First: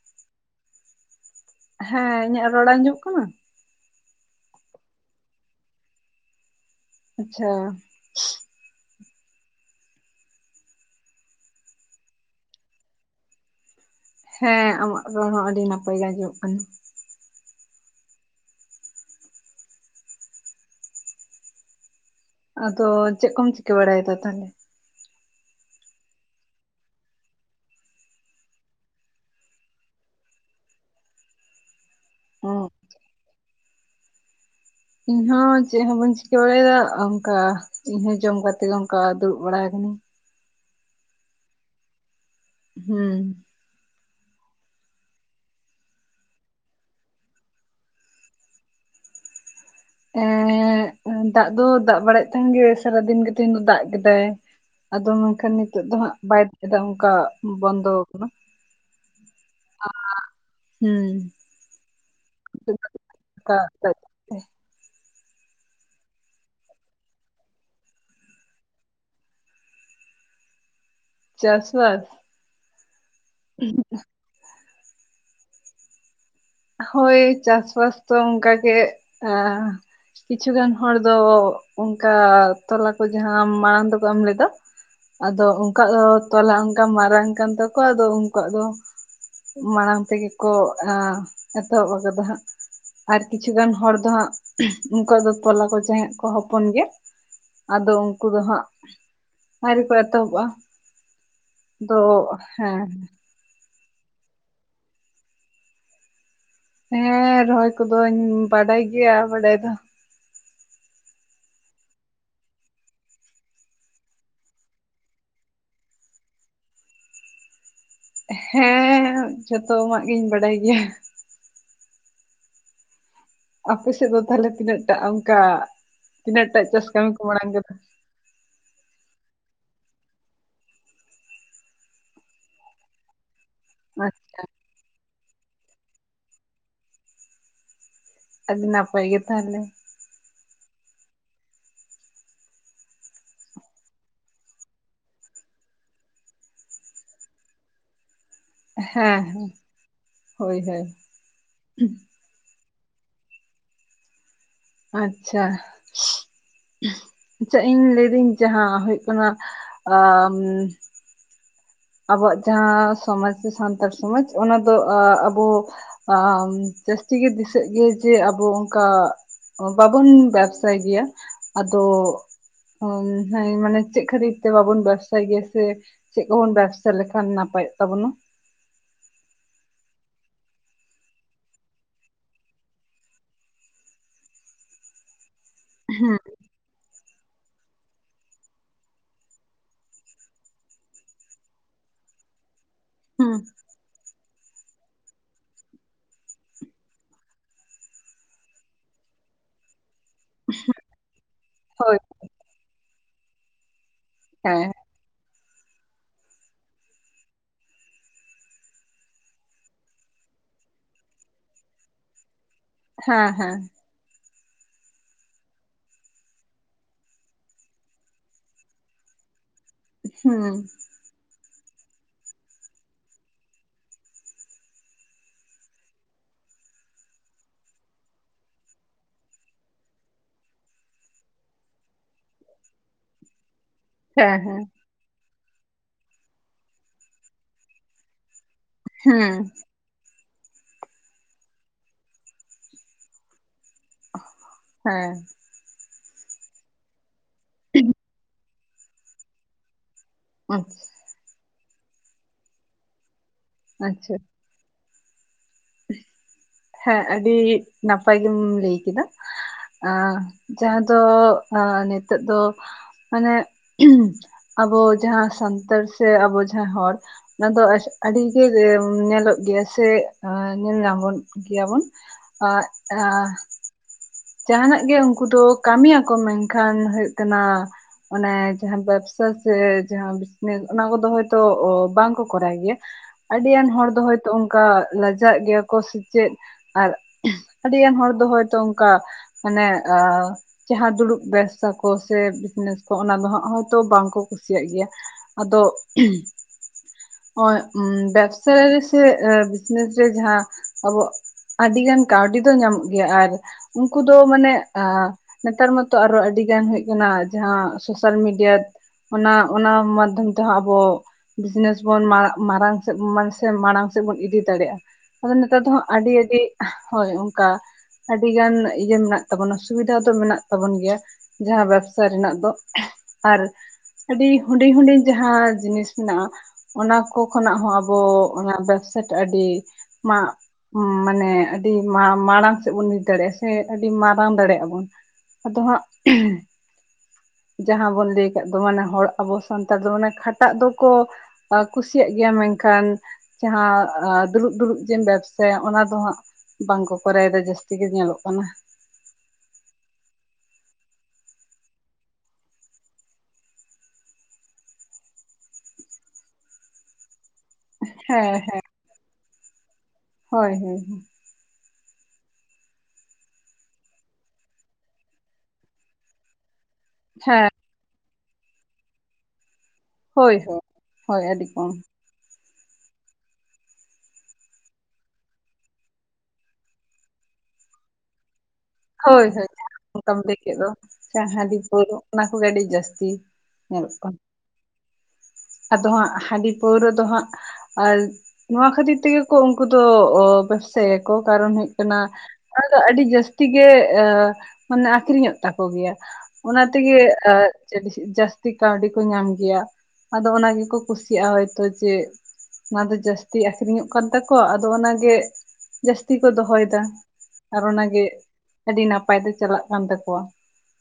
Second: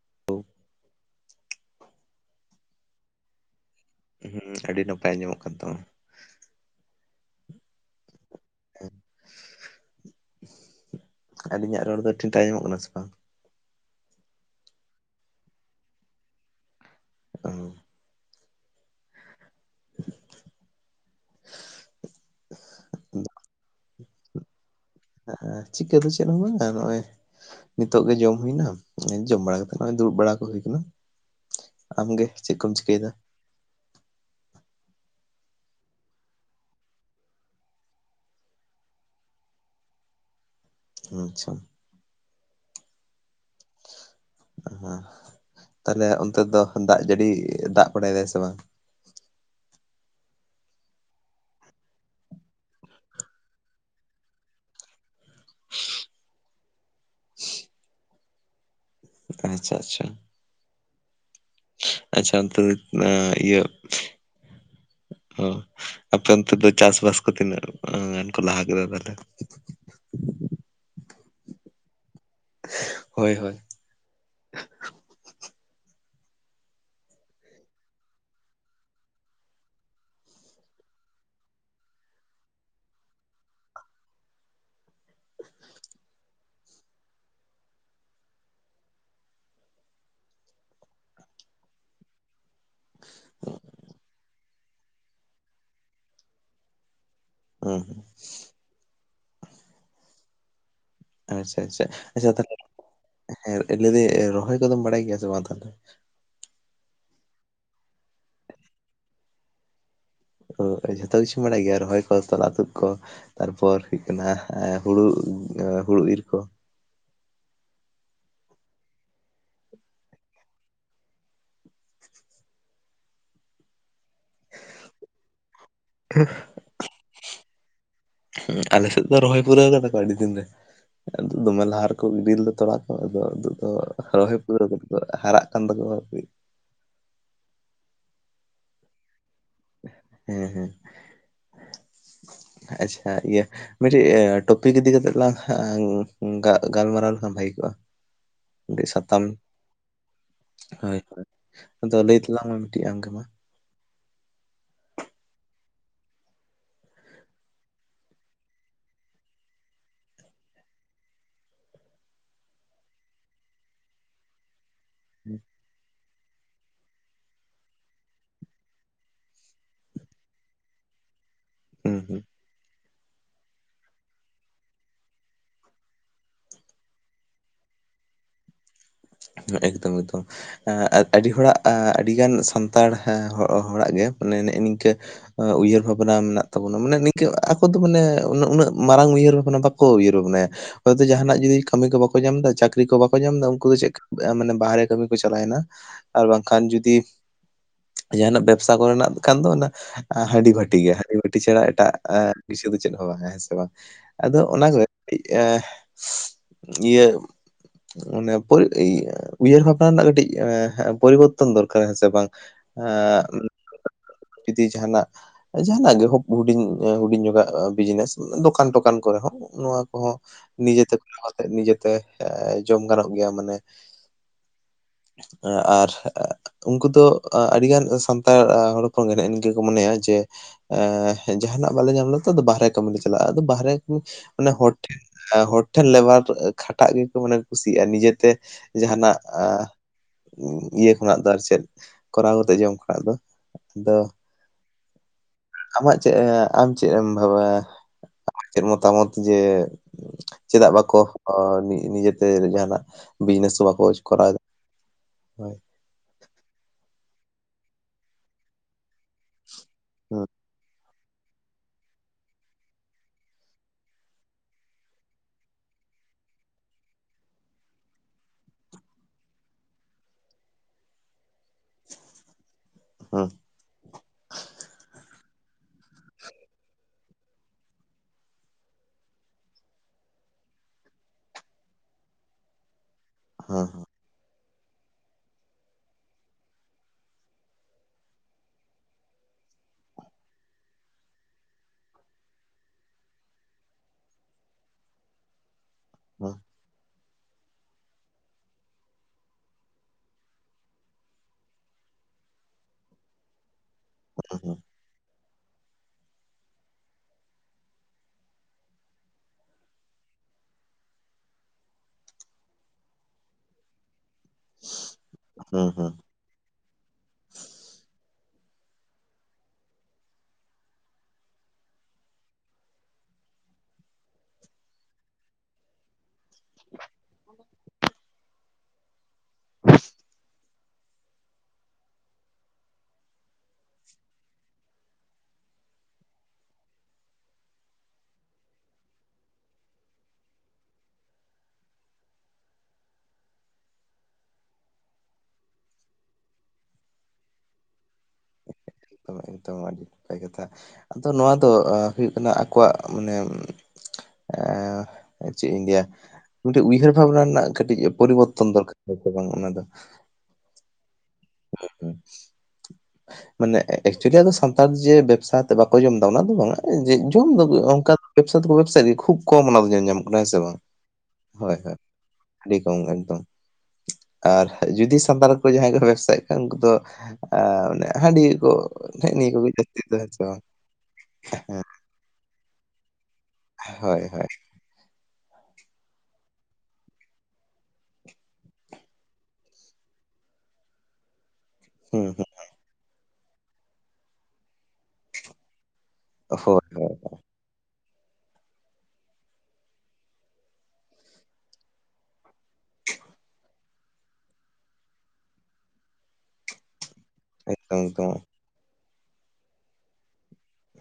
[inaudible] ᱦᱮᱸ, ᱤᱧᱟᱹᱜ ᱨᱚᱲ ᱟᱸᱡᱚᱢᱚᱜ ᱠᱟᱱᱟ? ᱦᱩᱸ, ᱟᱹᱰᱤ ᱱᱟᱯᱟᱭ ᱟᱸᱡᱚᱢᱚᱜ ᱠᱟᱱ ᱛᱟᱢᱟ᱾ ᱟᱪᱪᱦᱟ᱾ [inaudible] ᱟᱹᱞᱤᱧᱟᱜ ᱨᱚᱲ ᱫᱚ ᱴᱷᱤᱠ ᱴᱷᱟᱠ ᱟᱸᱡᱚᱢᱚᱜ ᱠᱟᱱᱟ ᱥᱮ ᱵᱟᱝ? ᱦᱮᱸ, ᱟᱢᱟᱜ ᱨᱚᱲ ᱦᱚᱸ ᱟᱹᱰᱤ ᱱᱟᱯᱟᱭ ᱜᱮ ᱟᱸᱡᱚᱢᱚᱜ ᱠᱟᱱᱟ ᱾ ᱚ ᱾ [inaudible] ᱟᱫᱚ ᱪᱮᱫ ᱠᱚᱢ ᱪᱤᱠᱟᱹ ᱵᱟᱲᱟᱭᱮᱫᱟ ᱛᱟᱦᱟᱞᱮ? ᱮᱸ ᱪᱤᱠᱟᱹ ᱫᱚ ᱪᱮᱫ ᱦᱚᱸ ᱵᱟᱝᱼᱟ, ᱱᱚᱜᱼᱚᱭ ᱱᱤᱛᱚᱜ ᱜᱮ ᱡᱚᱢ ᱦᱩᱭᱱᱟ, ᱡᱚᱢ ᱵᱟᱲᱟ ᱠᱟᱛᱮᱜ ᱱᱚᱜᱼᱚᱭ ᱫᱩᱲᱩᱵ ᱵᱟᱲᱟ ᱠᱚ ᱦᱩᱭ ᱠᱟᱱᱟ ᱾ ᱟᱢᱜᱮ, ᱪᱮᱫ ᱠᱚᱢ ᱪᱤᱠᱟᱹᱭᱮᱫᱟ? ᱤᱧ ᱦᱚᱸ ᱪᱮᱫ ᱦᱚᱸ ᱵᱟᱹᱧ ᱪᱤᱠᱟᱹ ᱵᱟᱲᱟᱭᱮᱫᱟ ᱚᱱᱠᱟ ᱤᱧ ᱦᱚᱸ ᱡᱚᱢ ᱠᱟᱛᱮ ᱜᱮ ᱚᱱᱠᱟ ᱫᱩᱲᱩᱵ ᱵᱟᱲᱟ ᱠᱟᱹᱱᱟᱹᱧ ᱾ ᱟᱪᱪᱷᱟ ᱾ ᱦᱩᱸ ᱾ [unintelligible] ᱛᱟᱦᱟᱞᱮ ᱚᱱᱛᱮ ᱫᱚ ᱫᱟᱜ ᱡᱟᱹᱲᱤ ᱫᱟᱜ ᱵᱟᱲᱟᱭ ᱫᱟᱭ ᱥᱮ ᱵᱟᱝ? ᱮᱸᱻ ᱫᱟᱜ ᱫᱚ ᱫᱟᱜ ᱵᱟᱲᱟᱭ ᱛᱟᱦᱮᱱ ᱜᱮ, ᱥᱟᱨᱟ ᱫᱤᱱ ᱜᱮ ᱛᱮᱦᱮᱧ ᱫᱚ ᱫᱟᱜ ᱠᱮᱫᱟᱭ ᱾ ᱟᱫᱚ ᱢᱮᱱᱠᱷᱟᱱ ᱱᱤᱛᱚᱜ ᱫᱚ ᱦᱟᱸᱜ ᱵᱟᱭ ᱫᱟᱜ ᱮᱫᱟ ᱚᱱᱠᱟ, ᱵᱚᱱᱫᱚ ᱟᱠᱟᱱᱟ ᱾ ᱟᱪᱪᱷᱟ ᱟᱪᱪᱷᱟ ᱾ ᱦᱩᱸ ᱾ ᱟᱪᱪᱷᱟ ᱚᱱᱛᱮ ᱫᱚ ᱟᱸ ᱤᱭᱟᱹ ᱮ [unintelligible] ᱚ, ᱟᱯᱮ ᱚᱱᱛᱮ ᱫᱚ ᱪᱟᱥᱵᱟᱥ ᱠᱚ ᱛᱤᱱᱟᱹᱜ ᱜᱟᱱ ᱠᱚ ᱞᱟᱦᱟ ᱠᱮᱫᱟ ᱛᱟᱦᱞᱮ? [inaudible] ᱪᱟᱥ ᱵᱟᱥ? ᱦᱳᱭ ᱦᱳᱭ [inaudible] ᱦᱳᱭ, ᱪᱟᱥᱵᱟᱥ ᱛᱚ ᱚᱱᱠᱟ ᱜᱮ ᱮᱸ ᱠᱤᱪᱷᱩ ᱜᱟᱱ ᱦᱚᱲ ᱫᱚ, ᱚᱱᱠᱟ ᱛᱚᱞᱟ ᱠᱚ ᱡᱟᱦᱟᱸ ᱢᱟᱲᱟᱝ ᱛᱮᱠᱚ ᱮᱢ ᱞᱮᱫᱟ ᱟᱫᱚ ᱩᱱᱠᱩᱣᱟᱜ ᱫᱚ ᱛᱚᱞᱟ ᱚᱱᱠᱟ ᱢᱟᱨᱟᱝ ᱠᱟᱱ ᱛᱟᱠᱚᱣᱟ ᱾ ᱟᱫᱚ ᱩᱱᱠᱩᱣᱟᱜ ᱫᱚ ᱢᱟᱲᱟᱝ ᱛᱮᱜᱮ ᱠᱚ ᱟᱸ ᱮᱛᱚᱦᱚᱵ ᱟᱠᱟᱫᱟ ᱦᱟᱸᱜ ᱾ ᱟᱨ ᱠᱤᱪᱷᱩ ᱜᱟᱱ ᱦᱚᱲ ᱫᱚ ᱦᱟᱸᱜ ᱩᱱᱠᱩᱣᱟᱜ ᱫᱚ ᱛᱚᱞᱟ ᱠᱚ ᱡᱟᱦᱟᱸᱭᱟᱜ ᱠᱚ ᱦᱚᱯᱚᱱ ᱜᱮᱭᱟ, ᱦᱩᱸ ᱟᱫᱚ ᱩᱱᱠᱩ ᱫᱚ ᱦᱟᱸᱜ ᱟᱣᱨᱤ ᱠᱚ ᱮᱛᱚᱦᱚᱵᱼᱟ, ᱟᱪᱪᱷᱟ ᱟᱪᱪᱷᱟ ᱟᱫᱚ ᱟᱪᱪᱷᱟ ᱛᱟᱦᱞᱮ ᱦᱮᱸ ᱾ ᱦᱮᱸ, ᱞᱟᱹᱭᱮᱫᱟᱹᱧ ᱨᱚᱦᱚᱭ ᱠᱚᱫᱚᱢ ᱵᱟᱲᱟᱭ ᱜᱮᱭᱟ ᱥᱮ ᱵᱟᱝ ᱛᱟᱦᱚᱞᱮ? ᱦᱮᱸ, ᱨᱚᱦᱚᱭ ᱠᱚᱫᱚᱧ ᱵᱟᱰᱟᱭ ᱜᱮᱭᱟ ᱵᱟᱰᱟᱭ ᱫᱚ ᱾ ᱚ ᱡᱷᱚᱛᱚ ᱠᱤᱪᱷᱩᱢ ᱵᱟᱲᱟᱭ ᱜᱮᱭᱟ ᱨᱚᱦᱚᱭ ᱠᱚ, ᱛᱚᱞᱟ ᱛᱩᱫ ᱠᱚ? ᱛᱟᱨᱯᱚᱨ ᱦᱩᱭᱩᱜ ᱠᱟᱱᱟ ᱦᱩᱲᱩ ᱦᱩᱲᱩ ᱤᱨ ᱠᱚ? ᱦᱮᱸ ᱡᱚᱛᱚᱣᱟᱜ ᱜᱤᱧ ᱵᱟᱰᱟᱭ ᱜᱮᱭᱟ ᱾ ᱟᱯᱮᱥᱮᱫ ᱫᱚ ᱛᱟᱦᱚᱞᱮ ᱛᱤᱱᱟᱹᱜ ᱴᱟᱜ ᱚᱱᱠᱟ ᱛᱤᱱᱟᱹᱜ ᱴᱟᱜ ᱪᱟᱥ ᱠᱟᱹᱢᱤ ᱠᱚ ᱢᱟᱲᱟᱝ ᱠᱟᱫᱟ? ᱦᱮᱸ ᱟᱞᱮ ᱥᱮᱫ ᱫᱚ ᱨᱚᱦᱚᱭ ᱯᱩᱨᱟᱹᱣ ᱠᱟᱫᱚ ᱠᱚ ᱟᱹᱰᱤ ᱫᱤᱱ ᱨᱮ ᱾ ᱟᱫᱚ ᱫᱚᱢᱮ ᱞᱟᱦᱟ ᱨᱮᱠᱚ ᱜᱤᱰᱤ ᱞᱮᱫᱮ ᱛᱚᱲᱟ ᱠᱚ ᱟᱫᱚ [unintelligible] ᱛᱚ ᱨᱚᱦᱚᱭ ᱯᱩᱣᱟᱹᱣ [unintelligible] ᱠᱚ ᱦᱟᱨᱟᱜ ᱠᱟᱱ ᱛᱟᱠᱚᱣᱟ ᱾ ᱟᱹᱰᱤ ᱱᱟᱯᱟᱭ ᱜᱮ ᱛᱟᱦᱚᱞᱮ ᱾ ᱦᱮᱸ ᱦᱮᱸ, ᱟᱪᱪᱷᱟ ᱤᱭᱟᱹ ᱢᱤᱫᱴᱤᱡ ᱴᱚᱯᱤᱠ ᱤᱫᱤ ᱠᱟᱛᱮᱜ ᱞᱟᱝ ᱜᱟ ᱜᱟᱞᱢᱟᱨᱟᱣ ᱞᱮᱠᱷᱟᱱ ᱵᱷᱟᱜᱮ ᱠᱚᱜᱼᱟ ᱾ ᱢᱤᱫᱴᱤᱡ ᱦᱮᱸ ᱥᱟᱛᱟᱢ ᱦᱮᱸ ᱦᱳᱭ ᱦᱳᱭ ᱟᱫᱚ ᱞᱟᱹᱭ ᱛᱟᱞᱟᱝ ᱢᱮ ᱢᱤᱫᱴᱤᱡ ᱟᱢ ᱜᱮ ᱢᱟ ᱾ ᱟᱪᱪᱷᱟ ᱾ ᱟᱪᱪᱷᱟ ᱤᱧ ᱞᱟᱹᱭᱫᱟᱹᱧ ᱡᱟᱦᱟᱸ ᱦᱳᱭᱳᱜ ᱠᱟᱱᱟ ᱟᱸᱻᱢ ᱟᱵᱚᱣᱟᱜ ᱡᱟᱦᱟᱸ ᱥᱚᱢᱟᱡᱽ ᱥᱮ ᱥᱟᱱᱛᱟᱲ ᱥᱚᱢᱟᱡᱽ ᱚᱱᱟ ᱫᱚ ᱟᱸ ᱦᱩᱸ ᱟᱵᱚ ᱟᱸ ᱡᱟᱹᱥᱛᱤ ᱜᱮ ᱫᱤᱥᱟᱹᱜ ᱜᱮᱭᱟ ᱡᱮ ᱟᱵᱚ ᱚᱱᱠᱟ ᱵᱟᱵᱚᱱ ᱵᱮᱵᱥᱟᱭ ᱜᱮᱭᱟ ᱟᱫᱚ ᱦᱩᱸ ᱦᱳᱭ ᱦᱮᱸ ᱢᱟᱱᱮ ᱪᱮᱫ ᱠᱷᱟᱹᱛᱤᱨ ᱛᱮ ᱵᱟᱵᱚᱱ ᱵᱮᱵᱥᱟᱭ ᱜᱮᱭᱟ ᱥᱮ ᱪᱮᱜ ᱠᱚᱵᱚᱱ ᱵᱮ ᱥᱟ ᱞᱮᱠᱷᱟᱱ ᱱᱟᱯᱟᱭᱚᱜ ᱛᱟᱵᱚᱱᱟ? ᱮᱠᱫᱚᱢ ᱮᱠᱫᱚᱢ᱾ ᱟ-ᱟᱹᱰᱤ ᱦᱚᱲᱟᱜ ᱟ-ᱟᱹᱰᱤᱜᱟᱱ ᱥᱟᱱᱛᱟᱲ ᱦᱚ-ᱦᱚᱲᱟᱜ ᱜᱮ ᱢᱟᱱᱮ ᱱᱮᱜ-ᱮ ᱱᱤᱝᱠᱟᱹ ᱩᱭᱦᱟᱹᱨ ᱵᱷᱟᱵᱽᱱᱟ ᱦᱮᱸ ᱢᱮᱱᱟᱜ ᱛᱟᱵᱚᱱᱟ ᱢᱟᱱᱮ ᱱᱤᱝᱠᱟᱹ ᱟᱠᱚ ᱫᱚ ᱢᱟᱱᱮ ᱩᱱᱟᱹᱜ ᱢᱟᱨᱟᱝ ᱩᱭᱦᱟᱹᱨ ᱵᱷᱟᱵᱽᱱᱟ ᱵᱟᱠᱚ ᱩᱭᱦᱟᱹᱨ ᱵᱷᱟᱵᱽᱱᱟᱭᱟ? ᱦᱚᱭᱛᱚ ᱡᱟᱦᱟᱸᱱᱟᱜ ᱡᱩᱫᱤ ᱠᱟᱹᱢᱤ ᱠᱚ ᱵᱟᱠᱚ ᱧᱟᱢ ᱮᱫᱟ ᱪᱟᱹᱠᱨᱤ ᱠᱚ ᱵᱟᱠᱚ ᱦᱮᱸ ᱧᱟᱢ ᱮᱫᱟ ᱩᱱᱠᱩ ᱫᱚ ᱪᱮᱫ ᱠᱟ ᱮᱸ ᱢᱟᱱᱮ ᱵᱟᱦᱨᱮ ᱠᱟᱹᱢᱤ ᱠᱚ ᱪᱟᱞᱟᱣᱮᱱᱟ ᱟᱨ ᱵᱟᱝᱠᱷᱟᱱ ᱡᱩᱫᱤ ᱡᱟᱦᱟᱸᱱᱟᱜ ᱵᱮᱵᱽᱥᱟ ᱠᱚᱨᱮᱱᱟᱜ ᱠᱷᱟᱱ ᱫᱚ ᱚᱱᱟ ᱦᱟᱺᱰᱤ ᱵᱷᱟᱹᱴᱤ ᱜᱮ ᱦᱟᱺᱰᱤ ᱵᱟᱹᱴᱤ ᱪᱷᱟᱲᱟ ᱮᱴᱟᱜ ᱦᱳᱭ ᱠᱤᱪᱷᱩ ᱫᱚ ᱪᱮᱫ ᱦᱚᱸ ᱵᱟᱝ ᱦᱮᱸ ᱥᱮ ᱵᱟᱝ? ᱟᱫᱚ ᱦᱮᱸ ᱚᱱᱟ [unintelligible] ᱤᱭᱟᱹ ᱢᱟᱱᱮ [unintelligible] ᱤᱭᱟᱹ ᱩᱭᱦᱟᱹᱨ ᱵᱷᱟᱵᱽᱱᱟ ᱨᱮᱱᱟᱜ ᱠᱟᱹᱴᱤᱡ ᱯᱚᱨᱤᱵᱚᱨᱛᱚᱱ ᱫᱚᱨᱠᱟᱨ ᱦᱮᱸ ᱥᱮ ᱵᱟᱝ? ᱦᱮᱸ ᱡᱩᱫᱤ ᱡᱟᱦᱟᱸᱱᱟᱜ ᱡᱟᱦᱟᱸᱱᱟᱜ ᱜᱮ ᱦᱩᱰᱤᱧ ᱦᱩᱰᱤᱧ ᱧᱚᱜᱟᱜ ᱵᱤᱡᱽᱱᱮᱥ ᱫᱚᱠᱟᱱ ᱴᱠᱟᱱ ᱠᱚᱨᱮ ᱦᱚᱸ ᱱᱚᱣᱟ ᱠᱚᱦᱚᱸ ᱦᱩᱸ ᱱᱤᱡᱮᱛᱮ ᱠᱚᱨᱟᱣ ᱠᱟᱛᱮ ᱱᱤᱡᱮᱛᱮ ᱡᱚᱢ ᱜᱟᱱᱚᱜ ᱜᱮᱭᱟ ᱢᱟᱱᱮ ᱟᱨ [unintelligible] ᱩᱱᱠᱩ ᱫᱚ ᱟᱹᱰᱤᱜᱟᱱ ᱥᱟᱱᱛᱟᱲ ᱦᱚᱲ ᱠᱚ [unintelligible] ᱱᱤᱝᱠᱟᱹ ᱠᱚ ᱢᱚᱱᱮᱭᱟ ᱡᱮ ᱮᱸ ᱡᱟᱦᱟᱸᱱᱟᱜ ᱵᱟᱞᱮ ᱧᱟᱢ ᱞᱮᱫ ᱛᱮ ᱟᱫᱚ ᱵᱟᱦᱨᱮ ᱠᱟᱹᱢᱤ ᱞᱮ ᱪᱟᱞᱟᱜ-ᱟ ᱟᱫᱚ ᱵᱟᱦᱨᱮ ᱦᱮᱸ ᱢᱟᱱᱮ ᱦᱮᱸ ᱦᱚᱲ ᱴᱷᱮᱱ ᱦᱚᱲ ᱴᱷᱮᱱ ᱞᱮᱵᱟᱨ ᱠᱷᱟᱴᱟᱜ ᱜᱮᱠᱚ ᱢᱟᱱᱮ ᱠᱩᱥᱤᱭᱟᱜ-ᱟ ᱱᱤᱡᱮᱛᱮ ᱡᱟᱦᱟᱸᱱᱟᱜ ᱦᱩᱸ ᱟ ᱤᱭᱟᱹ ᱠᱷᱚᱱᱟᱜ ᱫᱚ ᱟᱨ ᱪᱮᱫ ᱠᱚᱨᱟᱣ ᱠᱟᱛᱮᱫ ᱡᱚᱢ ᱠᱷᱚᱱᱟᱜ ᱫᱚ ᱟᱫᱚ ᱦᱮᱸ᱾ ᱟᱢᱟᱜ ᱪᱮᱫ ᱟᱢ ᱪᱮᱫ ᱮᱢ ᱵᱷᱟᱵᱟᱣᱟ ᱟᱢᱟᱜ ᱪᱮᱫ ᱢᱚᱛᱟᱢᱚᱛ ᱡᱮ ᱪᱮᱫᱟᱜ ᱟᱪᱪᱷᱟ ᱵᱟᱠᱚ ᱚ ᱱᱤᱡᱮᱛᱮ ᱡᱟᱦᱟᱱᱟᱜ ᱵᱤᱡᱽᱱᱮᱥ ᱦᱚᱸ ᱵᱟᱠᱚ ᱟᱪᱪᱷᱟ ᱠᱚᱨᱟᱣᱟ ᱫᱟ? ᱦᱳᱭ᱾ ᱦᱮᱸ ᱟᱹᱰᱤ ᱱᱟᱯᱟᱭ ᱜᱮᱢ ᱞᱟᱹᱭ ᱠᱮᱫᱟ ᱟᱸ ᱦᱩᱸ ᱡᱟᱦᱟᱸ ᱫᱚ ᱛᱚ ᱱᱤᱛᱳ ᱫᱚ ᱢᱟᱱᱮ ᱟᱵᱚ ᱡᱟᱦᱟᱸ ᱥᱟᱱᱛᱟᱲ ᱥᱮ ᱟᱵᱚ ᱡᱟᱦᱟᱸᱭ ᱦᱚᱲ ᱚᱱᱟ ᱫᱚ ᱟᱹᱰᱤ ᱤᱠᱟᱹᱜᱮ ᱧᱮᱞᱚᱜ ᱜᱮᱭᱟ ᱥᱮ ᱧᱮᱞ ᱧᱟᱢ ᱟᱵᱚᱱ᱾ ᱜᱮᱭᱟᱵᱚᱱ ᱦᱩᱸ [unintelligible] ᱡᱟᱦᱟᱱᱟᱜ ᱜᱮ ᱩᱱᱠᱩ ᱫᱚ ᱠᱟᱹᱢᱤᱭᱟᱠᱚ ᱢᱮᱱᱠᱷᱟᱱ ᱦᱩᱭᱩᱜ ᱠᱟᱱᱟ ᱚᱱᱮ ᱡᱟᱦᱟᱸ ᱵᱮᱵᱥᱟ ᱥᱮ ᱡᱟᱦᱟᱸ ᱵᱤᱡᱱᱮᱥ ᱚᱱᱟ ᱠᱚᱫᱚ ᱦᱚᱭᱛᱚ ᱵᱟᱝᱠᱚ ᱠᱚᱨᱟᱣ ᱜᱮᱭᱟ? ᱟᱹᱰᱤ ᱦᱩᱸ ᱜᱟᱱ ᱦᱚᱲ ᱫᱚ ᱦᱚᱭᱛᱚ ᱚᱱᱠᱟ ᱞᱟᱡᱟᱜ ᱜᱮᱭᱟ ᱠᱚ ᱥᱮᱪᱮᱫ ᱟᱨ ᱟᱹᱰᱤ ᱜᱟᱱ ᱦᱚᱲ ᱫᱚ ᱦᱚᱭᱛᱚ ᱠᱟ ᱢᱟᱱᱮ ᱟ ᱡᱟᱦᱟᱸ ᱫᱩᱲᱩᱵ ᱵᱮᱵᱥᱟ ᱠᱚ ᱥᱮ ᱵᱤᱡᱽᱱᱮᱥ ᱠᱚ ᱚᱱᱟ ᱫᱚ ᱦᱟᱸᱜ ᱦᱚᱭᱛᱚ ᱵᱟᱝᱠᱚ ᱠᱩᱥᱤᱭᱟᱜ ᱜᱮᱭᱟ᱾ ᱟᱫᱚ ᱦᱩᱸ ᱚᱭ ᱵᱮᱵᱥᱟ ᱨᱮ ᱥᱮ ᱵᱤᱡᱽᱱᱮᱥ ᱨᱮ ᱡᱟᱦᱟᱸ ᱟᱵᱚᱣᱟᱜ ᱟᱹᱰᱤᱜᱟᱱ ᱠᱟᱹᱣᱰᱤ ᱫᱚ ᱧᱟᱢᱚᱜ ᱜᱮᱭᱟ ᱟᱨ ᱩᱱᱠᱩ ᱫᱚ ᱢᱟᱱᱮ ᱟ ᱱᱮᱛᱟᱨ ᱢᱟᱛᱚ ᱟᱨᱚ ᱟᱹᱰᱤ ᱜᱟᱱ ᱦᱮᱡᱽ ᱟᱠᱟᱱᱟ ᱡᱟᱦᱟᱸ ᱥᱳᱥᱟᱞ ᱢᱤᱰᱤᱭᱟ ᱚᱱᱟ ᱚᱱᱟ ᱢᱟᱫᱽᱫᱷᱚᱢ ᱛᱮᱦᱚᱸ ᱟᱵᱚ ᱵᱤᱡᱽᱱᱤᱥ ᱵᱚᱱ ᱢᱟᱲᱟ-ᱢᱟᱲᱟᱝ ᱥᱮᱫ ᱢᱚ [unintelligible] ᱢᱟᱲᱟᱝ ᱥᱮᱫ ᱵᱚᱱ ᱤᱫᱤ ᱫᱟᱲᱮᱜ-ᱟ ᱟᱫᱚ ᱦᱩᱸ ᱱᱮᱛᱟᱨ ᱦᱩᱸ ᱫᱚ ᱦᱩᱸ ᱦᱟᱸᱜ ᱦᱩᱸ ᱟᱹᱰᱤ ᱟᱹᱰᱤ ᱦᱳᱭ ᱚᱱᱠᱟ ᱟᱹᱰᱤ ᱜᱟᱱ ᱤᱭᱟᱹ ᱢᱮᱱᱟᱜ ᱛᱟᱵᱚᱱᱟ ᱥᱩᱵᱤᱫᱷᱟ ᱫᱚ ᱢᱮᱱᱟᱜ ᱛᱟᱵᱚᱱ ᱜᱮᱭᱟ᱾ ᱡᱟᱦᱟᱸ ᱵᱮᱵᱽᱥᱟ ᱨᱮᱱᱟᱜ ᱫᱚ ᱟᱨ ᱟᱹᱰᱤ ᱦᱩᱰᱤᱧ ᱦᱩᱰᱤᱧ ᱡᱟᱦᱟᱸ ᱡᱤᱱᱤᱥ ᱢᱮᱱᱟᱜᱼᱟ᱾ ᱚᱱᱟ ᱠᱚ ᱠᱷᱚᱱᱟᱜ ᱦᱚᱸ ᱟᱵᱚ ᱚᱱᱟ ᱵᱮᱵᱥᱟ ᱟᱹᱰᱤ ᱢᱟ ᱢᱟᱱᱮ ᱟᱹᱰᱤ ᱢᱟᱲᱟᱝ ᱥᱮᱫ ᱵᱚᱱ ᱤᱫᱤ ᱫᱟᱲᱮᱭᱟᱜᱼᱟ᱾ ᱦᱮᱸ ᱟᱹᱰᱤ ᱢᱟᱨᱟᱝ ᱫᱟᱲᱮᱭᱟᱜᱼᱟ ᱵᱚᱱ ᱟᱫᱚ ᱦᱟᱸᱜ ᱡᱟᱦᱟᱸ ᱵᱚᱱ ᱞᱟᱹᱭ ᱠᱟᱫ ᱫᱚ ᱢᱟᱱᱮ ᱦᱚᱲ ᱟᱵᱚ ᱥᱟᱱᱛᱟᱲ ᱫᱚ ᱢᱟᱱᱮ ᱠᱷᱟᱴᱟᱜ ᱫᱚ ᱠᱚ ᱠᱩᱥᱤᱭᱟᱜ ᱜᱮᱭᱟ ᱢᱮᱱᱠᱷᱟᱱ ᱡᱟᱦᱟᱸ ᱫᱩᱲᱩᱵ ᱫᱩᱲᱩᱵ ᱡᱮᱢ ᱵᱮᱵᱥᱟᱭᱟ ᱚᱱᱟ ᱫᱚ ᱦᱟᱸᱜ ᱵᱟᱝᱠᱚ ᱠᱚᱨᱟᱣᱮᱫᱟ ᱡᱟᱹᱥᱛᱤ ᱜᱮ ᱧᱮᱞᱚᱜ ᱠᱟᱱᱟ᱾ ᱱᱤᱛ ᱟᱹᱰᱤ ᱱᱟᱯᱟᱭ ᱠᱟᱛᱷᱟ ᱟᱫᱚ ᱱᱚᱣᱟ ᱫᱚ ᱦᱳᱭᱳᱜ ᱠᱟᱱᱟ ᱟᱠᱚᱣᱟᱜ ᱢᱟᱱᱮ ᱮᱸ ᱪᱮᱫ ᱤᱧ ᱞᱟᱹᱭᱟ ᱢᱤᱫᱴᱮᱱ ᱩᱭᱦᱟᱹᱨ ᱵᱷᱟᱵᱱᱟ ᱨᱮᱱᱟᱜ ᱠᱟᱹᱴᱤᱡ ᱦᱮᱸ ᱯᱚᱨᱤᱵᱚᱨᱛᱚᱱ ᱦᱮᱸ ᱫᱚᱨᱠᱟᱨ ᱥᱮ ᱚᱱᱟ ᱫᱚ᱾ ᱦᱳᱭ ᱦᱳᱭ ᱦᱳᱭ᱾ ᱦᱩᱸ ᱦᱩᱸ᱾ ᱢᱟᱱᱮ ᱮᱠᱪᱩᱭᱮᱞᱤ ᱟᱵᱚ ᱥᱟᱱᱛᱟᱲ ᱡᱮ ᱵᱮᱵᱽᱥᱟᱛᱮ ᱵᱟᱠᱚ ᱡᱚᱢ ᱮᱫᱟ ᱚᱱᱟ ᱫᱚ ᱵᱟᱝ᱾ ᱡᱮ ᱡᱚᱢ ᱫᱚ ᱚᱱᱠᱟ ᱵᱮᱵᱽᱥᱟ ᱫᱚᱠᱚ ᱵᱮᱵᱽᱥᱟᱮᱫ ᱜᱮ ᱠᱷᱩᱵ ᱠᱚᱢ ᱚᱱᱟ ᱫᱚ ᱧᱮᱞ ᱧᱟᱢᱚᱜ ᱵᱟᱰᱟᱭ ᱦᱳᱭ ᱥᱮ ᱵᱟᱝ ᱦᱳᱭ ᱟᱹᱰᱤ ᱦᱳᱭ ᱠᱚᱢ ᱦᱳᱭ ᱟᱹᱰᱤ ᱠᱚᱢ ᱮᱠᱫᱚᱢ᱾ ᱟᱨ ᱡᱩᱫᱤ ᱥᱟᱱᱛᱟᱲ ᱠᱚ ᱡᱟᱦᱟᱸᱭ ᱠᱚ ᱵᱮᱵᱥᱟᱭᱮᱜ ᱠᱷᱟᱱ ᱩᱱᱠᱩ ᱫᱚ ᱦᱟᱺᱰᱤ ᱠᱚ᱾ ᱱᱮᱜ ᱦᱳᱭ ᱱᱤᱭᱟᱹ ᱦᱳᱭ ᱠᱚᱜᱮ ᱡᱟᱹᱥᱛᱤ ᱫᱚ ᱦᱮᱸ ᱚᱱᱠᱟᱢ ᱥᱮ ᱞᱟᱹᱭ ᱵᱟᱝ ᱠᱮᱫ ᱫᱚ ᱦᱟᱺᱰᱤ ᱦᱮᱸ ᱯᱳᱣᱨᱟᱹ ᱚᱱᱟ ᱠᱚ ᱜᱮ ᱟᱹᱰᱤ ᱡᱟᱹᱥᱛᱤ ᱧᱮᱞᱚᱜ ᱦᱳᱭ ᱠᱟᱱᱟ᱾ ᱦᱳᱭ ᱟᱫᱚ ᱦᱟᱸᱜ ᱦᱟᱺᱰᱤ ᱯᱟᱹᱣᱨᱟᱹ ᱫᱚ ᱦᱟᱸᱜ ᱟᱨ ᱱᱚᱣᱟ ᱠᱷᱟᱹᱛᱤᱨ ᱛᱮᱜᱮ ᱠᱚ ᱩᱱᱠᱩ ᱫᱚ ᱵᱮᱵᱥᱟᱭᱮᱜᱼᱟ ᱠᱚ ᱠᱟᱨᱚᱱ ᱦᱳᱭᱳᱜ ᱚᱱᱟ ᱦᱩᱸ ᱦᱩᱸ ᱟᱫᱚ ᱟᱹᱰᱤ ᱡᱟᱹᱥᱛᱤ ᱜᱮ ᱢᱟᱱᱮ ᱟᱹᱠᱷᱨᱤᱧᱚᱜ ᱛᱟᱠᱚ ᱜᱮᱭᱟ ᱚᱱᱟ ᱦᱳᱭ ᱦᱳᱭ ᱛᱮᱜᱮ ᱟᱸ ᱡᱟᱹᱥᱛᱤ ᱠᱟᱹᱣᱰᱤ ᱠᱚ ᱧᱟᱢ ᱜᱮᱭᱟ ᱟᱫᱚ ᱚᱱᱟ ᱜᱮᱠᱚ ᱠᱩᱥᱤᱭᱟᱜᱼᱟ ᱦᱚᱭᱛᱳ ᱡᱮ ᱚᱱᱟ ᱫᱚ ᱡᱟᱹᱥᱛᱤ ᱟᱹᱠᱷᱨᱤᱧᱚᱜ ᱠᱟᱱ ᱛᱟᱠᱚ ᱟᱫᱚ ᱚᱱᱟᱜᱮ ᱡᱟᱹᱥᱛᱤ ᱠᱚ ᱫᱚᱦᱚᱭ ᱫᱟ᱾ ᱟᱨ ᱮᱠᱫᱚᱢ ᱚᱱᱟ ᱜᱮ ᱮᱠᱫᱚᱢ ᱟᱹᱰᱤ ᱱᱟᱯᱟᱭ ᱛᱮ ᱪᱟᱞᱟᱜ ᱠᱟᱱ ᱛᱟᱠᱚᱣᱟ᱾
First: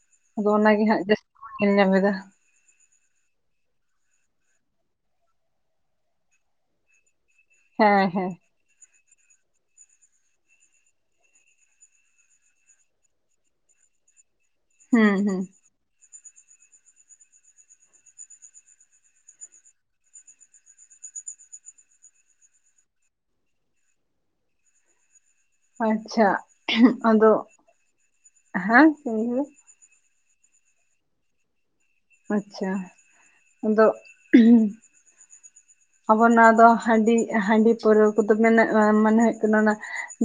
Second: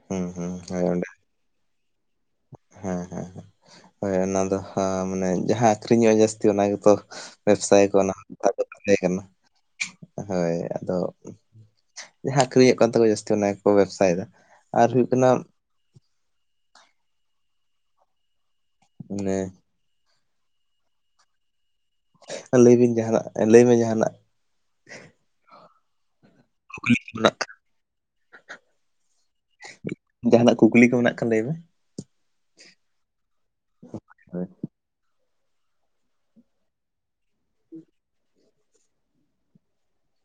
ᱦᱩᱸ ᱟᱫᱚ ᱦᱩᱸ ᱚᱱᱟ ᱦᱳᱭ ᱜᱮ ᱦᱟᱸᱜ ᱚᱸᱰᱮ ᱡᱟᱹᱥᱛᱤ ᱧᱮᱞ ᱧᱟᱢᱫᱟ᱾ ᱦᱮᱸ ᱦᱮᱸ ᱦᱳᱭ ᱚᱱᱟ ᱫᱚ ᱢᱟᱱᱮ ᱡᱟᱦᱟᱸ ᱟᱹᱠᱷᱨᱤᱧᱚᱜᱼᱟ ᱡᱟᱹᱥᱛᱤ ᱚᱱᱟ ᱜᱮᱛᱚ ᱵᱮᱵᱽᱥᱟᱭ ᱠᱚ ᱦᱮᱸ ᱚᱱᱟ, ᱦᱮᱸ ᱟᱫᱚ ᱛᱟᱦᱮᱸ ᱠᱟᱱᱟ ᱦᱟᱹᱭ ᱟᱫᱚ ᱡᱟᱦᱟᱸ ᱟᱹᱠᱷᱨᱤᱧᱚᱜ ᱠᱟᱱ ᱛᱟᱠᱚᱣᱟ ᱡᱟᱹᱥᱛᱤ ᱚᱱᱟ ᱜᱮᱠᱚ ᱵᱮᱵᱥᱟᱭᱮᱫᱟ ᱟᱨ ᱦᱩᱭᱩᱜ ᱦᱩᱸ ᱠᱟᱱᱟ ᱦᱩᱸ ᱚᱱᱮ ᱞᱟᱹᱭ ᱵᱤᱱ ᱡᱟᱦᱟᱱᱟᱜ, ᱞᱟᱹᱭ ᱵᱤᱱ ᱡᱟᱦᱟᱱᱟᱜ᱾ ᱟᱪᱪᱷᱟ ᱠᱩᱠᱞᱤ ᱠᱚ ᱟᱫᱚ, ᱢᱮᱱᱟᱜ ᱠᱷᱟᱱ ᱦᱮᱸ ᱪᱮᱢ ᱞᱮᱠᱮᱫᱟ? ᱡᱟᱦᱟᱱᱟᱜ ᱠᱩᱠᱞᱤ ᱠᱚ ᱢᱮᱱᱟᱜ ᱠᱷᱟᱱ ᱞᱟᱹᱭ ᱢᱮ᱾ ᱟᱪᱪᱷᱟ ᱟᱫᱚ [unintelligible] ᱟᱵᱚ ᱱᱚᱣᱟ ᱫᱚ ᱦᱟᱺᱰᱤ ᱦᱟᱺᱰᱤ ᱯᱟᱹᱣᱨᱟᱹ ᱠᱚᱫᱚ ᱢᱮᱱᱟᱜ-ᱟ ᱢᱟᱱᱮ ᱦᱩᱭᱩᱜ ᱠᱟᱱᱟ ᱚᱱᱟ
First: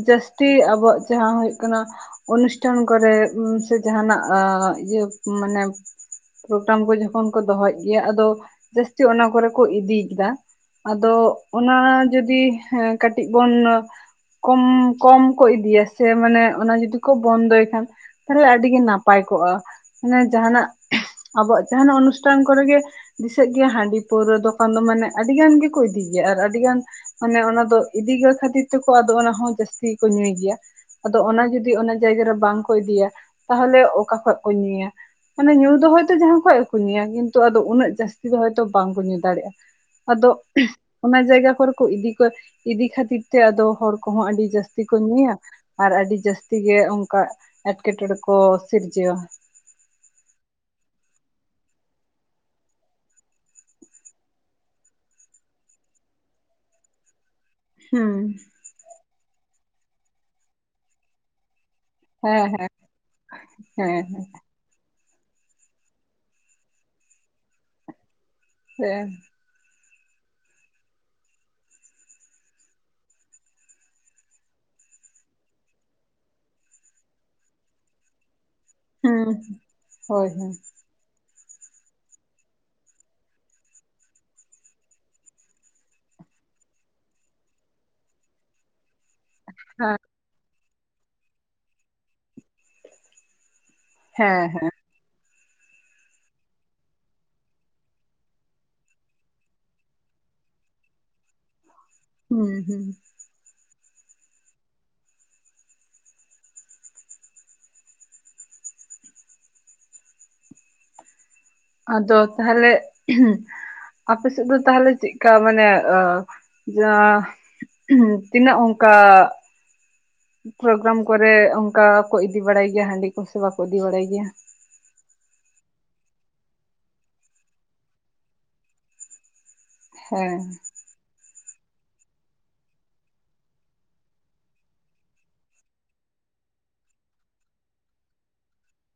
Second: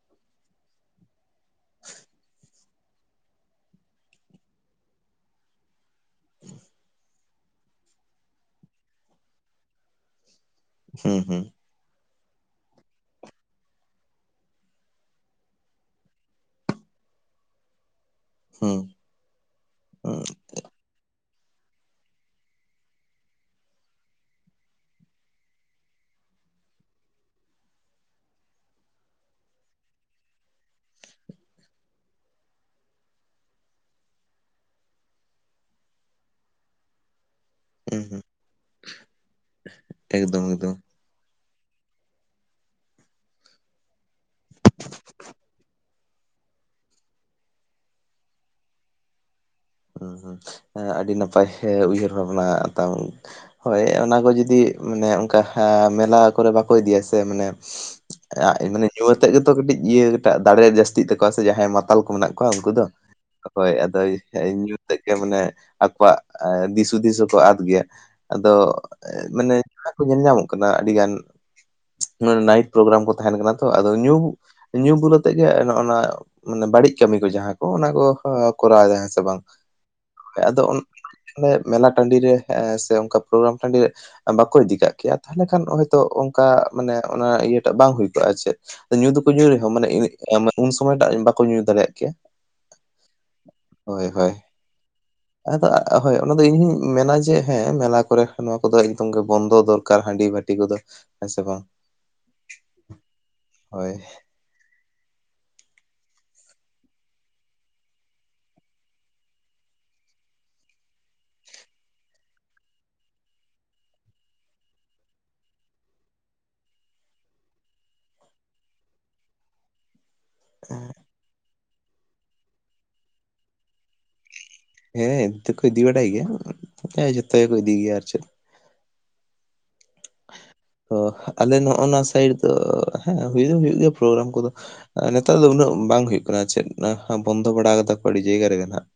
ᱡᱟᱹᱥᱛᱤ ᱟᱵᱚᱣᱟᱜ ᱡᱟᱦᱟᱸ ᱦᱳᱭᱳᱜ ᱠᱟᱱᱟ ᱚᱱᱩᱥᱴᱷᱟᱱ ᱠᱚᱨᱮ ᱥᱮ ᱡᱟᱦᱟᱱᱟᱜ ᱤᱭᱟᱹ ᱢᱟᱱᱮ ᱯᱨᱳᱜᱨᱟᱢ ᱠᱚ ᱡᱚᱠᱷᱚᱱ ᱠᱚ ᱫᱚᱦᱚᱭᱮᱜ ᱜᱮᱭᱟ ᱟᱫᱚ ᱡᱟᱹᱥᱛᱤ ᱚᱱᱟ ᱠᱚᱨᱮ ᱠᱚ ᱤᱫᱤ ᱠᱮᱫᱟ᱾ ᱟᱫᱚ ᱦᱩᱸ ᱦᱩᱸ ᱚᱱᱟ ᱡᱚᱫᱤ ᱠᱟᱹᱴᱤᱡ ᱵᱚᱱ ᱠᱚᱢ ᱠᱚᱢ ᱠᱚ ᱤᱫᱤᱭᱟ ᱥᱮ ᱢᱟᱱᱮ ᱚᱱᱟ ᱡᱩᱫᱤ ᱠᱚ ᱵᱚᱱᱫᱚᱭ ᱠᱷᱟᱱ᱾ ᱛᱟᱦᱚᱞᱮ ᱦᱩᱸ ᱟᱹᱰᱤᱜᱮ ᱱᱟᱯᱟᱭ ᱠᱚᱜᱼᱟ ᱢᱟᱱᱮ ᱡᱟᱦᱟᱱᱟᱜ ᱟᱵᱚᱣᱟᱜ ᱡᱟᱦᱟᱱᱟᱜ ᱚᱱᱩᱥᱴᱷᱟᱱ ᱠᱚᱨᱮ ᱜᱮ ᱫᱤᱥᱟᱹᱜ ᱜᱮᱭᱟ ᱦᱟᱺᱰᱤ ᱯᱟᱹᱣᱨᱟᱹ ᱫᱚᱠᱟᱱ ᱫᱚ ᱢᱟᱱᱮ ᱟᱹᱰᱤ ᱜᱟᱱ ᱜᱮᱠᱚ ᱤᱫᱤᱭ ᱜᱮᱭᱟ ᱟᱨ ᱟᱹᱰᱤᱜᱟᱱ ᱢᱟᱱᱮ ᱚᱱᱟ ᱫᱚ ᱤᱫᱤᱭ ᱜᱤ ᱠᱷᱟᱹᱛᱤᱨ ᱛᱮᱠᱚ ᱟᱫᱚ ᱚᱱᱟ ᱦᱚᱸ ᱡᱟᱹᱥᱛᱤ ᱜᱮᱠᱚ ᱧᱩᱭ ᱜᱮᱭᱟ᱾ ᱟᱫᱚ ᱚᱱᱟ ᱡᱩᱫᱤ ᱚᱱᱟ ᱡᱟᱭᱜᱟ ᱨᱮ ᱵᱟᱝ ᱠᱚ ᱤᱫᱤᱭᱟ ᱛᱟᱦᱚᱞᱮ ᱚᱠᱟ ᱠᱷᱚᱡ ᱠᱚ ᱧᱩᱭᱟ? ᱢᱟᱱᱮ ᱧᱩ ᱫᱚ ᱦᱚ ᱡᱟᱦᱟᱸ ᱠᱷᱚᱡ ᱜᱮ ᱠᱚ ᱧᱩᱭᱟ ᱠᱤᱱᱛᱩ ᱟᱫᱚ ᱩᱱᱟᱹᱜ ᱦᱩᱸ ᱦᱩᱸ ᱡᱟᱹᱥᱛᱤ ᱫᱚᱭ ᱵᱟᱝᱠᱚ ᱧᱩ ᱫᱟᱲᱮᱭᱟᱜᱼᱟ ᱟᱫᱚ ᱮᱠᱫᱚᱢ ᱮᱠᱫᱚᱢ ᱚᱱᱟ ᱡᱟᱭᱜᱟ ᱠᱚᱨᱮ ᱠᱚ ᱤᱫᱤ ᱠᱚᱣᱟ ᱤᱫᱤ ᱠᱷᱟᱹᱛᱤᱨ ᱛᱮ ᱟᱫᱚ ᱦᱚᱲ ᱠᱚᱦᱚᱸ ᱟᱹᱰᱤ ᱡᱟᱹᱥᱛᱤ ᱠᱚ ᱧᱩᱭᱟ᱾ ᱟᱨ ᱟᱹᱰᱤ ᱡᱟᱹᱥᱛᱤ ᱜᱮ ᱚᱝᱠᱟ ᱮᱴᱠᱮᱴᱚᱬᱮ ᱠᱚ ᱥᱤᱨᱡᱟᱹᱣᱟ᱾ ᱦᱩᱸ ᱦᱩᱸ ᱟᱸ ᱟᱹᱰᱤ ᱱᱟᱯᱟᱭ ᱩᱭᱦᱟᱹᱨ ᱵᱷᱟᱵᱽᱱᱟ ᱛᱟᱢ᱾ ᱦᱳᱭ ᱚᱱᱟ ᱠᱚ ᱡᱩᱫᱤ ᱢᱟᱱᱮ ᱚᱱᱠᱟ ᱢᱮᱞᱟ ᱠᱚᱨᱮ ᱵᱟᱠᱚ ᱤᱫᱤᱭᱟ ᱥᱮ ᱢᱟᱱᱮ ᱦᱩᱸ ᱢᱟᱱᱮ ᱧᱩ ᱟᱛᱮᱫ ᱜᱮᱛᱚ ᱠᱟᱹᱴᱤᱡ ᱤᱭᱟᱹᱴᱟᱜ ᱫᱟᱲᱮ ᱡᱟᱹᱥᱛᱤᱜ ᱛᱟᱠᱚᱣᱟ ᱥᱮ ᱡᱟᱦᱟᱸᱭ ᱢᱟᱛ ᱛᱟᱞ ᱠᱚ ᱢᱮᱱᱟᱜ ᱦᱮᱸ ᱠᱚᱣᱟ ᱦᱮᱸ ᱩᱝᱠᱩ ᱫᱚ ᱦᱳᱭ ᱟᱫᱚᱭ ᱦᱮᱸ ᱧᱩ ᱛᱮᱫᱜᱮ ᱢᱟᱱᱮ ᱟᱠᱚᱣᱟᱜ ᱫᱤᱥ ᱦᱩᱫᱤᱥ ᱦᱚᱸ ᱠᱚ ᱟᱫ ᱜᱮᱭᱟ᱾ ᱟᱫᱚ ᱦᱮᱸ ᱢᱟᱱᱮ ᱡᱟᱦᱟᱸ ᱠᱚ ᱧᱮᱞ ᱧᱟᱢᱚᱜ ᱠᱟᱱᱟ ᱟᱹᱰᱤ ᱜᱟᱱ ᱱᱟᱭᱤᱴ ᱯᱨᱳᱜᱨᱟᱢ ᱠᱚ ᱛᱟᱦᱮᱱ ᱠᱟᱱᱟ ᱛᱚ ᱟᱫᱚ ᱧᱩ ᱧᱩ ᱵᱩᱞ ᱟᱛᱮᱜ ᱜᱮ ᱱᱚᱜᱼᱱᱟ ᱵᱟᱹᱲᱤᱡ ᱠᱟᱹᱢᱤ ᱠᱚ ᱡᱟᱦᱟᱸ ᱠᱚ ᱚᱱᱟ ᱠᱚ ᱠᱚᱨᱟᱣ ᱫᱟ ᱾ ᱥᱮ ᱦᱩᱸ ᱵᱟᱝ ᱦᱳᱭ ᱦᱳᱭ ᱟᱫᱚ ᱢᱮᱞᱟ ᱴᱟᱺᱰᱤ ᱨᱮ ᱥᱮ ᱚᱱᱠᱟ ᱯᱨᱳᱜᱨᱟᱢ ᱴᱟᱺᱰᱤ ᱨᱮ ᱵᱟᱠᱚ ᱤᱫᱤ ᱠᱟᱜ ᱠᱮᱭᱟ ᱛᱟᱦᱚᱞᱮ ᱠᱷᱟᱱ ᱦᱚᱭᱛᱳ ᱚᱱᱠᱟ ᱢᱟᱱᱮ ᱚᱱᱟ ᱤᱭᱟᱹᱴᱟᱜ ᱵᱟᱝ ᱦᱩᱭ ᱠᱚᱜᱼᱟ ᱪᱮᱫ? ᱧᱩ ᱫᱚᱠᱚ ᱧᱩᱭ ᱨᱮᱦᱚᱸ ᱢᱟᱱᱮ ᱦᱮᱸ ᱩᱱ ᱥᱚᱢᱚᱭᱴᱟᱜ ᱵᱟᱠᱚ ᱧᱩ ᱫᱟᱲᱮᱭᱟᱜ ᱠᱮᱭᱟ᱾ ᱦᱳᱭ ᱦᱳᱭ᱾ ᱦᱮᱸ ᱦᱮᱸ ᱟᱫᱚ ᱦᱳᱭ ᱚᱱᱟ ᱫᱚ ᱤᱧ ᱦᱩᱧ ᱢᱮᱱᱟ ᱡᱮ ᱦᱮᱸ ᱢᱮᱞᱟ ᱠᱚᱨᱮ ᱱᱚᱣᱟ ᱠᱚᱫᱚ ᱮᱠᱫᱚᱢ ᱜᱮ ᱵᱚᱱᱫᱚ ᱫᱚᱨᱠᱟᱨ ᱦᱟᱺᱰᱤ ᱵᱷᱟᱹ ᱴᱤ ᱠᱚᱫᱚ ᱦᱮᱸ ᱥᱮ ᱵᱟᱝ? ᱦᱩᱸ ᱦᱩᱸ᱾ ᱦᱳᱭ᱾ ᱟᱫᱚ ᱛᱟᱦᱟᱞᱮ ᱟᱯᱮᱥᱮᱫ ᱫᱚ ᱛᱟᱦᱟᱞᱮ ᱪᱮᱫᱞᱮᱠᱟ ᱢᱟᱱᱮ ᱡᱟ ᱛᱤᱱᱟᱹᱜ ᱚᱝᱠᱟ ᱯᱨᱳᱜᱨᱟᱢ ᱠᱚᱨᱮ ᱚᱱᱠᱟᱠᱚ ᱤᱫᱤ ᱵᱟᱲᱟᱭ ᱜᱮᱭᱟ ᱦᱟᱺᱰᱤ ᱠᱚ ᱥᱮ ᱵᱟᱠᱚ ᱤᱫᱤ ᱵᱟᱲᱟᱭ ᱜᱮᱭᱟ? ᱦᱮᱸ ᱤᱫᱤ ᱫᱚᱠᱚ ᱤᱫᱤ ᱵᱟᱲᱟᱭ ᱜᱮᱭᱟ ᱦᱮᱸ ᱜᱮᱠᱚ ᱜᱮᱭᱟ ᱟᱨ ᱪᱮᱫ᱾ ᱦᱮᱸ᱾ ᱦᱚ ᱟᱞᱮ ᱱᱚᱜᱼᱱᱟ ᱥᱟᱭᱤᱰ ᱫᱚ ᱦᱮᱸ ᱦᱩᱭᱩᱜ ᱫᱚ ᱦᱩᱭᱩᱜ ᱜᱮᱭᱟ ᱯᱨᱳᱜᱨᱟᱢ ᱠᱚᱫᱚ᱾ ᱱᱮᱛᱟᱨ ᱫᱚ ᱩᱱᱟᱹᱜ ᱵᱟᱝ ᱦᱩᱭᱩᱜ ᱠᱟᱱᱟ ᱪᱮᱫ ᱵᱚᱱᱫᱚ ᱵᱟᱲᱟ ᱠᱟᱫᱟ ᱠᱚ ᱟᱹᱰᱤ ᱡᱟᱭᱜᱟ ᱨᱮᱜᱮ ᱱᱟᱜ ᱾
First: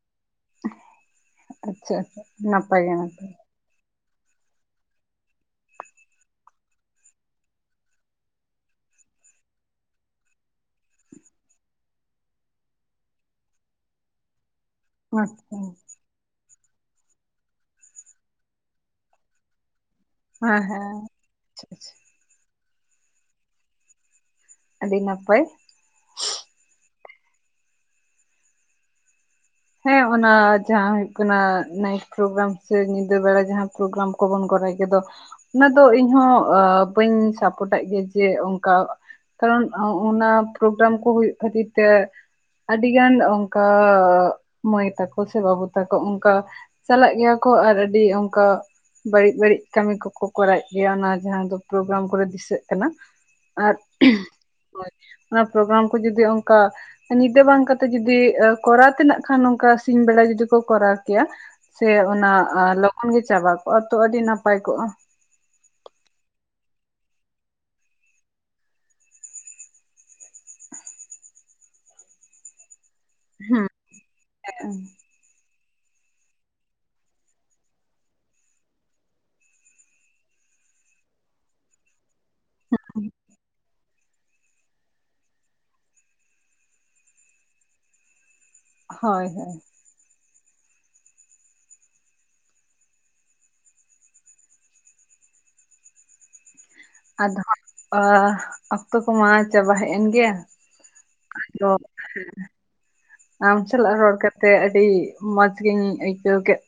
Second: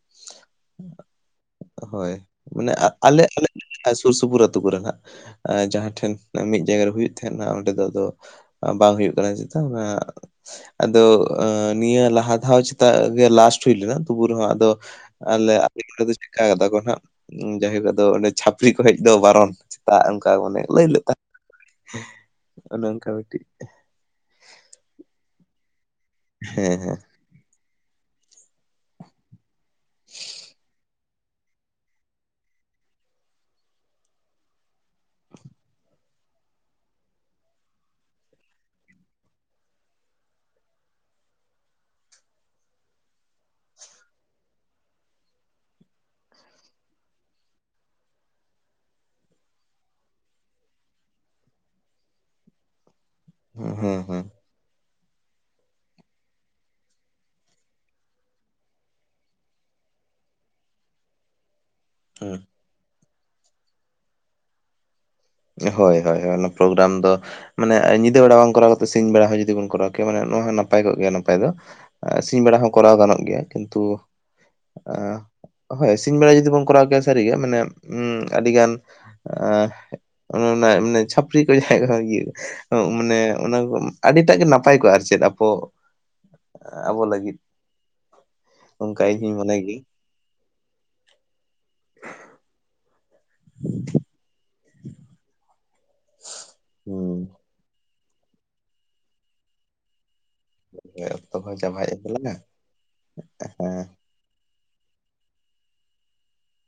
ᱟᱪᱪᱷᱟ ᱦᱳᱭ ᱟᱪᱪᱷᱟ ᱢᱟᱱᱮ ᱱᱟᱯᱟᱭ ᱜᱮ ᱱᱟᱯᱟᱭ ᱟᱞᱮ-ᱟᱞᱮᱜ ᱥᱩᱨ ᱥᱩᱯᱩᱨ ᱟᱹᱛᱩ ᱠᱚᱨᱮ ᱱᱟᱜ ᱡᱟᱦᱟᱸ ᱴᱷᱮᱱ ᱢᱤᱫ ᱡᱟᱭᱜᱟᱨᱮ ᱦᱩᱭᱩᱜ ᱛᱟᱸᱦᱮᱱᱟ ᱚᱸᱰᱮ ᱫᱚ ᱟᱫᱚ ᱵᱟᱝ ᱦᱩᱭᱩᱜ ᱠᱟᱱᱟ ᱪᱮᱛᱟᱜ ᱟᱫᱚ ᱱᱤᱭᱟᱹ ᱞᱟᱦᱟ ᱫᱷᱟᱣ ᱪᱮᱛᱟᱜ ᱜᱮ ᱞᱟᱥᱴ ᱦᱳᱭ ᱞᱮᱱᱟ ᱛᱚᱵᱩ ᱨᱮᱦᱚᱸ ᱟᱫᱚ ᱟᱞᱮ ᱟᱪᱪᱷᱟ ᱟᱞᱮ ᱫᱚ ᱪᱮᱠᱟ ᱠᱟᱫᱟ ᱠᱚᱫᱚ ᱱᱟᱜ ᱡᱟᱭᱦᱳᱠ ᱟᱫᱚ ᱚᱸᱰᱮ ᱪᱷᱟᱹᱯᱨᱤ ᱡᱮᱡ ᱫᱚ ᱵᱟᱨᱚᱱ ᱥᱮᱛᱟᱜ ᱚᱝᱠᱟ ᱢᱟᱱᱮ ᱦᱮᱸ ᱦᱮᱸ ᱞᱟᱹᱭ ᱞᱮᱜ ᱟᱪᱪᱷᱟ ᱟᱪᱪᱷᱟ [unintelligible] ᱚᱱᱮ ᱚᱝᱠᱟ ᱢᱤᱫᱴᱤᱜ ᱟᱹᱰᱤ ᱱᱟᱯᱟᱭ᱾ ᱦᱮᱸ ᱦᱮᱸ᱾ ᱦᱮᱸ ᱚᱱᱟ ᱡᱟᱦᱟᱸ ᱠᱟᱱᱟ ᱱᱟᱭᱤᱴ ᱯᱨᱳᱜᱨᱟᱢ ᱥᱮ ᱧᱤᱫᱟᱹ ᱵᱮᱲᱟ ᱡᱟᱦᱟᱸ ᱯᱨᱳᱜᱨᱟᱢ ᱠᱚᱵᱚᱱ ᱠᱚᱨᱟᱣ ᱠᱮᱫᱟ᱾ ᱚᱱᱟ ᱫᱚ ᱤᱧᱦᱚ ᱟᱹ ᱵᱟᱹᱧ ᱥᱟᱯᱳᱨᱴᱟᱜ ᱜᱮᱭᱟ ᱡᱮ ᱚᱝᱠᱟ ᱠᱟᱨᱚᱱ ᱚ-ᱚᱱᱟ ᱯᱨᱳᱜᱨᱟᱢ ᱠᱚ ᱦᱳᱭᱳᱜ ᱠᱷᱟᱹᱛᱤᱨ ᱛᱮ ᱟᱹᱰᱤ ᱜᱟᱱ ᱚᱝᱠᱟ ᱢᱟᱹᱭ ᱛᱟᱠᱚ ᱥᱮ ᱵᱟᱹᱵᱩ ᱛᱟᱠᱚ ᱚᱝᱠᱟ ᱪᱟᱞᱟᱜ ᱜᱮᱭᱟ ᱠᱚ ᱟᱨ ᱟᱹᱰᱤ ᱚᱝᱠᱟ ᱵᱟᱹᱲᱤᱡ ᱵᱟᱹᱲᱤᱡ ᱠᱟᱹᱢᱤ ᱠᱚᱨᱟᱣᱮᱜ ᱜᱮᱭᱟ ᱚᱱᱟ ᱡᱟᱦᱟᱸ ᱯᱨᱳᱜᱨᱟᱢ ᱠᱚᱨᱮ ᱫᱤᱥᱟᱹᱜ ᱠᱟᱱᱟ᱾ ᱦᱮᱸ ᱟᱨ ᱦᱮᱸ ᱦᱮᱸ ᱦᱳ᱾ ᱚᱱᱟ ᱯᱨᱳᱜᱨᱟᱢ ᱠᱚ ᱡᱩᱫᱤ ᱚᱱᱠᱟ ᱧᱤᱫᱟᱹ ᱵᱟᱝ ᱠᱟᱛᱮ ᱡᱩᱫᱤ ᱮ ᱠᱚᱨᱟᱣ ᱛᱮᱱᱟᱜ ᱠᱦᱟᱱ ᱱᱚᱝᱠᱟ ᱥᱤᱧ ᱵᱮᱲᱟ ᱡᱩᱫᱤ ᱠᱚ ᱠᱚᱨᱟᱣ ᱠᱮᱭᱟ ᱥᱮ ᱚᱱᱟ ᱦᱮᱸ ᱟ ᱞᱚᱜ ᱜᱚᱱ ᱜᱮ ᱪᱟᱵᱟ ᱠᱚᱜᱼᱟ ᱛᱚ ᱟᱹᱰᱤ ᱱᱟᱯᱟᱭ ᱠᱚᱜᱼᱟ᱾ ᱦᱳᱭ ᱦᱳᱭ ᱦᱳᱭ ᱚᱱᱟ ᱯᱨᱳᱜᱨᱟᱢ ᱫᱚ ᱢᱟᱱᱮ ᱧᱤᱫᱟᱹ ᱵᱮᱲᱟ ᱵᱟᱝ ᱠᱚᱨᱟᱣ ᱠᱟᱛᱮᱫ ᱥᱤᱧ ᱵᱮᱲᱟ ᱦᱚᱸ ᱡᱩᱫᱤ ᱵᱚᱱ ᱠᱚᱨᱟᱣ ᱠᱮᱭᱟ ᱢᱟᱱᱮ ᱱᱚᱣᱟ ᱦᱚᱸ ᱱᱟᱯᱟᱭ ᱠᱚᱜ ᱜᱮᱭᱟ ᱱᱟᱯᱟᱭ ᱫᱚ᱾ ᱮ ᱥᱤᱧ ᱵᱮᱲᱟ ᱦᱚᱸ ᱠᱚᱨᱟᱣ ᱜᱟᱱᱚᱜ ᱜᱮᱭᱟ ᱦᱮᱸ ᱠᱤᱱᱛᱩ ᱮᱸ ᱦᱳᱭ ᱥᱤᱧ ᱵᱮᱲᱟ ᱡᱩᱫᱤ ᱵᱚᱱ ᱠᱚᱨᱟᱣ ᱠᱮᱭᱟ ᱥᱟᱹᱨᱤᱜᱮ ᱢᱟᱱᱮ ᱩᱸ ᱟᱹᱰᱤ ᱜᱟᱱ ᱲᱱᱚ ᱚᱱᱟ ᱮ ᱢᱟᱱᱮ ᱪᱷᱷᱟᱯᱨᱤ ᱠᱚ ᱡᱟᱦᱟᱸᱭ ᱠᱚ ᱤᱭᱟᱹ ᱢᱟᱱᱮ ᱚᱱᱟ ᱠᱚ ᱟᱹᱰᱤᱴᱟᱜ ᱜᱮ ᱱᱟᱯᱟᱭ ᱠᱚᱜ-ᱟ ᱟᱨ ᱪᱮᱫ ᱟᱵᱚ ᱟᱵᱚ ᱞᱟᱹᱜᱤᱫ᱾ ᱚᱱᱠᱟ ᱦᱳᱭ ᱤᱧᱦᱧ ᱦᱳᱭ ᱢᱚᱱᱮ ᱜᱮ᱾ [inaudible] ᱦᱩᱸ᱾ ᱟᱫᱚ ᱟ ᱚᱠᱛᱚ ᱠᱚᱢᱟ ᱪᱟᱵᱟ ᱦᱮᱡ ᱮᱱ ᱜᱮᱭᱟ᱾ ᱚᱠᱛᱚ ᱠᱚᱦᱚᱸ ᱪᱟᱵᱟ ᱦᱮᱡ ᱮᱱ ᱛᱟᱞᱟᱝᱟ ᱟᱢ ᱦᱮᱸ ᱪᱟᱞᱟᱜ ᱨᱚᱲ ᱠᱟᱛ ᱛᱮ ᱟᱹᱰᱤ ᱢᱚᱡᱽ ᱜᱤᱧ ᱟᱹᱭᱠᱟᱹᱣ ᱠᱮᱫ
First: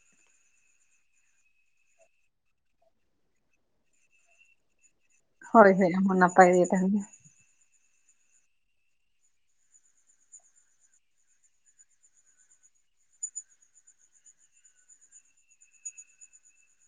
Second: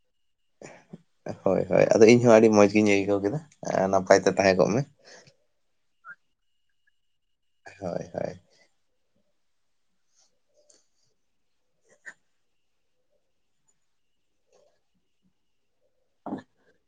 ᱦᱳᱭ ᱦᱳᱭ ᱟᱫᱚ ᱤᱧ ᱦᱚᱸ ᱟᱹᱰᱤ ᱢᱚᱡᱽ ᱜᱤᱧ ᱟᱹᱭᱠᱟᱹᱣ ᱠᱮᱫᱟ ᱱᱟᱯᱟᱭ ᱛᱮ ᱛᱟᱦᱮᱸ ᱠᱚᱜ ᱢᱮ᱾ ᱦᱳᱭ ᱦᱳᱭ ᱟᱢ ᱦᱚ ᱱᱟᱯᱟᱭ ᱜᱮ ᱛᱟᱦᱮᱱ ᱢᱮ᱾ [inaudible] [inaudible]